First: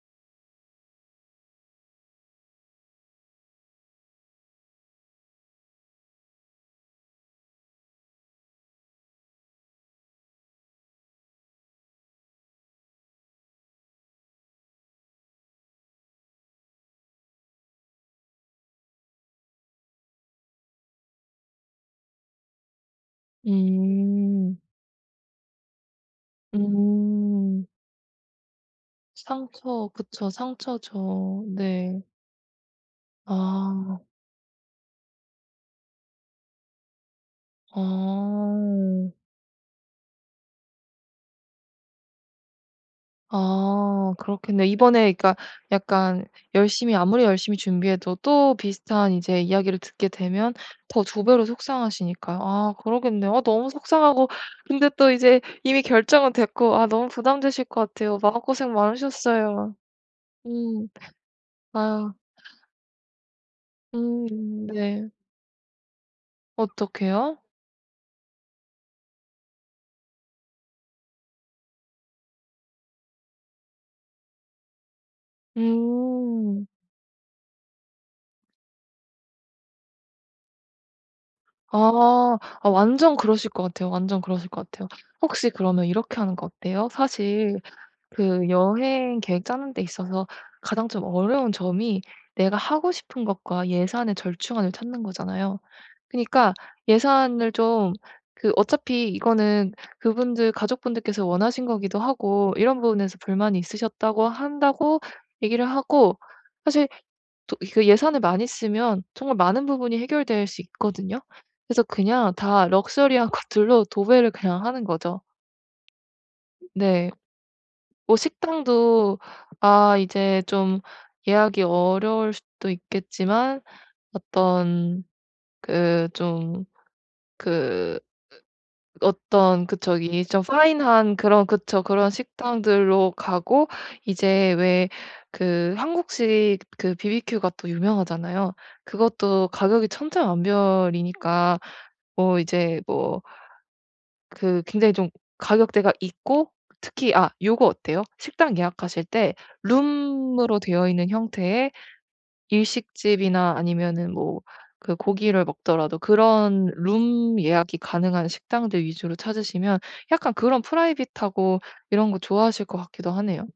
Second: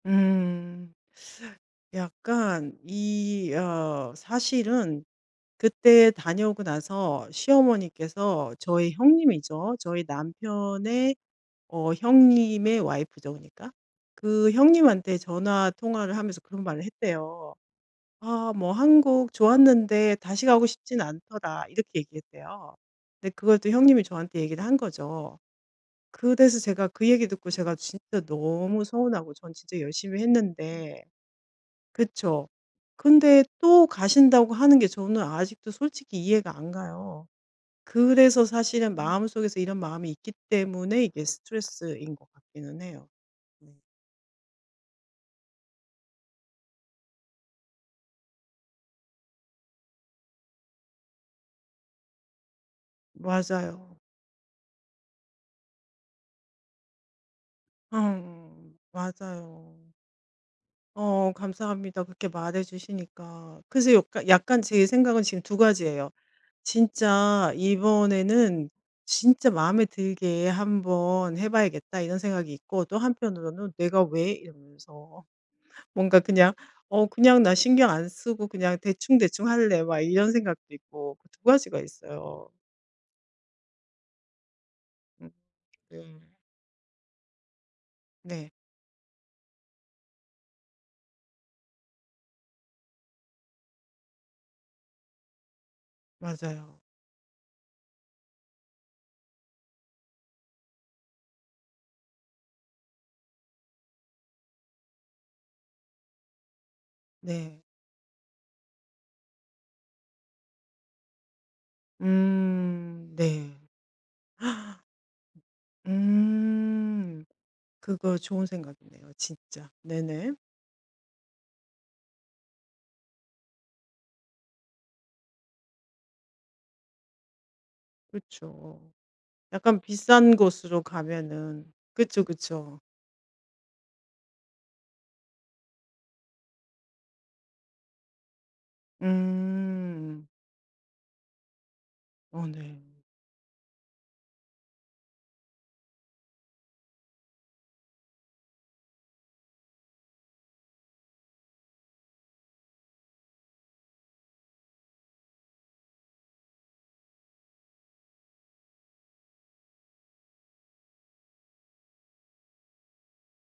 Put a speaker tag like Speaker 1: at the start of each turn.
Speaker 1: 음. 약간 이 어 사실은 그때 다녀오고 나서 시어머니께서 저희 형님이죠. 저희 남편의 어 형님의 와이프죠 그러니까. 그 형님한테 전화 통화를 하면서 그런 말을 했대요. "아 뭐 한국 좋았는데 다시 가고 싶진 않더라." 이렇게 얘기했대요. 네 그걸 또 형님이 저한테
Speaker 2: 음.
Speaker 1: 얘기를 한 거죠. 그래서 제가 그 얘기 듣고
Speaker 2: 음.
Speaker 1: 제가 진짜 너무 서운하고 전 진짜
Speaker 2: 상처.
Speaker 1: 열심히
Speaker 2: 그쵸.
Speaker 1: 했는데
Speaker 2: 상처죠. 네.
Speaker 1: 그쵸. 근데 또
Speaker 2: 아.
Speaker 1: 가신다고 하는 게 저는 아직도 솔직히 이해가 안 가요. 그래서 사실은
Speaker 2: 아.
Speaker 1: 마음속에서 이런 마음이 있기 때문에 이게 스트레스인 것 같기는 해요. 네.
Speaker 2: 아. 그렇겠네요. 이번에 그러니까 약간 열심히 아무리 열심히 준비해도 또 비슷한 이제 이야기를 듣게 되면 더 2 배로 속상하시니까요. 아 그러겠네요. 아 너무
Speaker 1: 맞아요.
Speaker 2: 속상하고 근데 또 이제 이미 결정은 됐고 아 너무 부담되실 것 같아요. 마음고생
Speaker 1: 아응.
Speaker 2: 많으셨어요.
Speaker 1: 맞아요.
Speaker 2: 음.
Speaker 1: 어 감사합니다.
Speaker 2: 아유.
Speaker 1: 그렇게 말해 주시니까. 그래서 역간 약간
Speaker 2: 음.
Speaker 1: 제
Speaker 2: 네.
Speaker 1: 생각은 지금 2 가지예요.
Speaker 2: 어떻게요?
Speaker 1: '진짜 이번에는 진짜 마음에 들게 한번 해 봐야겠다.' 이런 생각이 있고 또 한편으로는 '내가 왜?' 이러면서 뭔가 그냥
Speaker 2: 음.
Speaker 1: '어 그냥 나 신경 안 쓰고 그냥 대충대충 할래.' 막 이런 생각도 있고 2 가지가
Speaker 2: 아.
Speaker 1: 있어요.
Speaker 2: 아 완전 그러실 것 같아요. 완전 그러실 것 같아요.
Speaker 1: 음.
Speaker 2: 혹시 그러면 이렇게
Speaker 1: 네.
Speaker 2: 하는 거 어때요? 사실 그
Speaker 1: 네.
Speaker 2: 여행 계획 짜는 데 있어서 가장 좀 어려운 점이 내가 하고 싶은 것과 예산의 절충안을 찾는 거잖아요. 그니까
Speaker 1: 맞아요.
Speaker 2: 예산을 좀 그 어차피 이거는 그분들 가족분들께서 원하신 거기도 하고 이런 부분에서 불만이 있으셨다고 한다고 얘기를 하고 사실 또
Speaker 1: 네.
Speaker 2: 이 그 예산을 많이 쓰면 정말 많은 부분이 해결될 수 있거든요. 그래서 그냥 다
Speaker 1: 음.
Speaker 2: 럭셔리한
Speaker 1: 네.
Speaker 2: 것들로 도배를 그냥 하는 거죠. 네.
Speaker 1: 음.
Speaker 2: 어
Speaker 1: 그거 좋은 생각이네요
Speaker 2: 식당도
Speaker 1: 진짜.
Speaker 2: 아
Speaker 1: 네네.
Speaker 2: 이제 좀 예약이 어려울 수도 있겠지만 어떤 그 좀 그
Speaker 1: 그쵸.
Speaker 2: 으 어떤 그
Speaker 1: 약간
Speaker 2: 저기
Speaker 1: 비싼
Speaker 2: 좀
Speaker 1: 곳으로
Speaker 2: 파인한 그런
Speaker 1: 가면은.
Speaker 2: 그쵸. 그런
Speaker 1: 그쵸, 그쵸.
Speaker 2: 식당들로 가고 이제 왜 그 한국식 그 바비큐 가 또 유명하잖아요. 그것도 가격이
Speaker 1: 음.
Speaker 2: 천차만별이니까 뭐
Speaker 1: 어
Speaker 2: 이제
Speaker 1: 네.
Speaker 2: 뭐 그 굉장히 좀 가격대가 있고 특히 아 요거 어때요? 식당 예약하실 때 룸으로 되어 있는 형태의 일식집이나 아니면은 뭐 그 고기를 먹더라도 그런 룸 예약이 가능한 식당들 위주로 찾으시면 약간 그런 프라이빗하고 이런 거 좋아하실 것 같기도 하네요.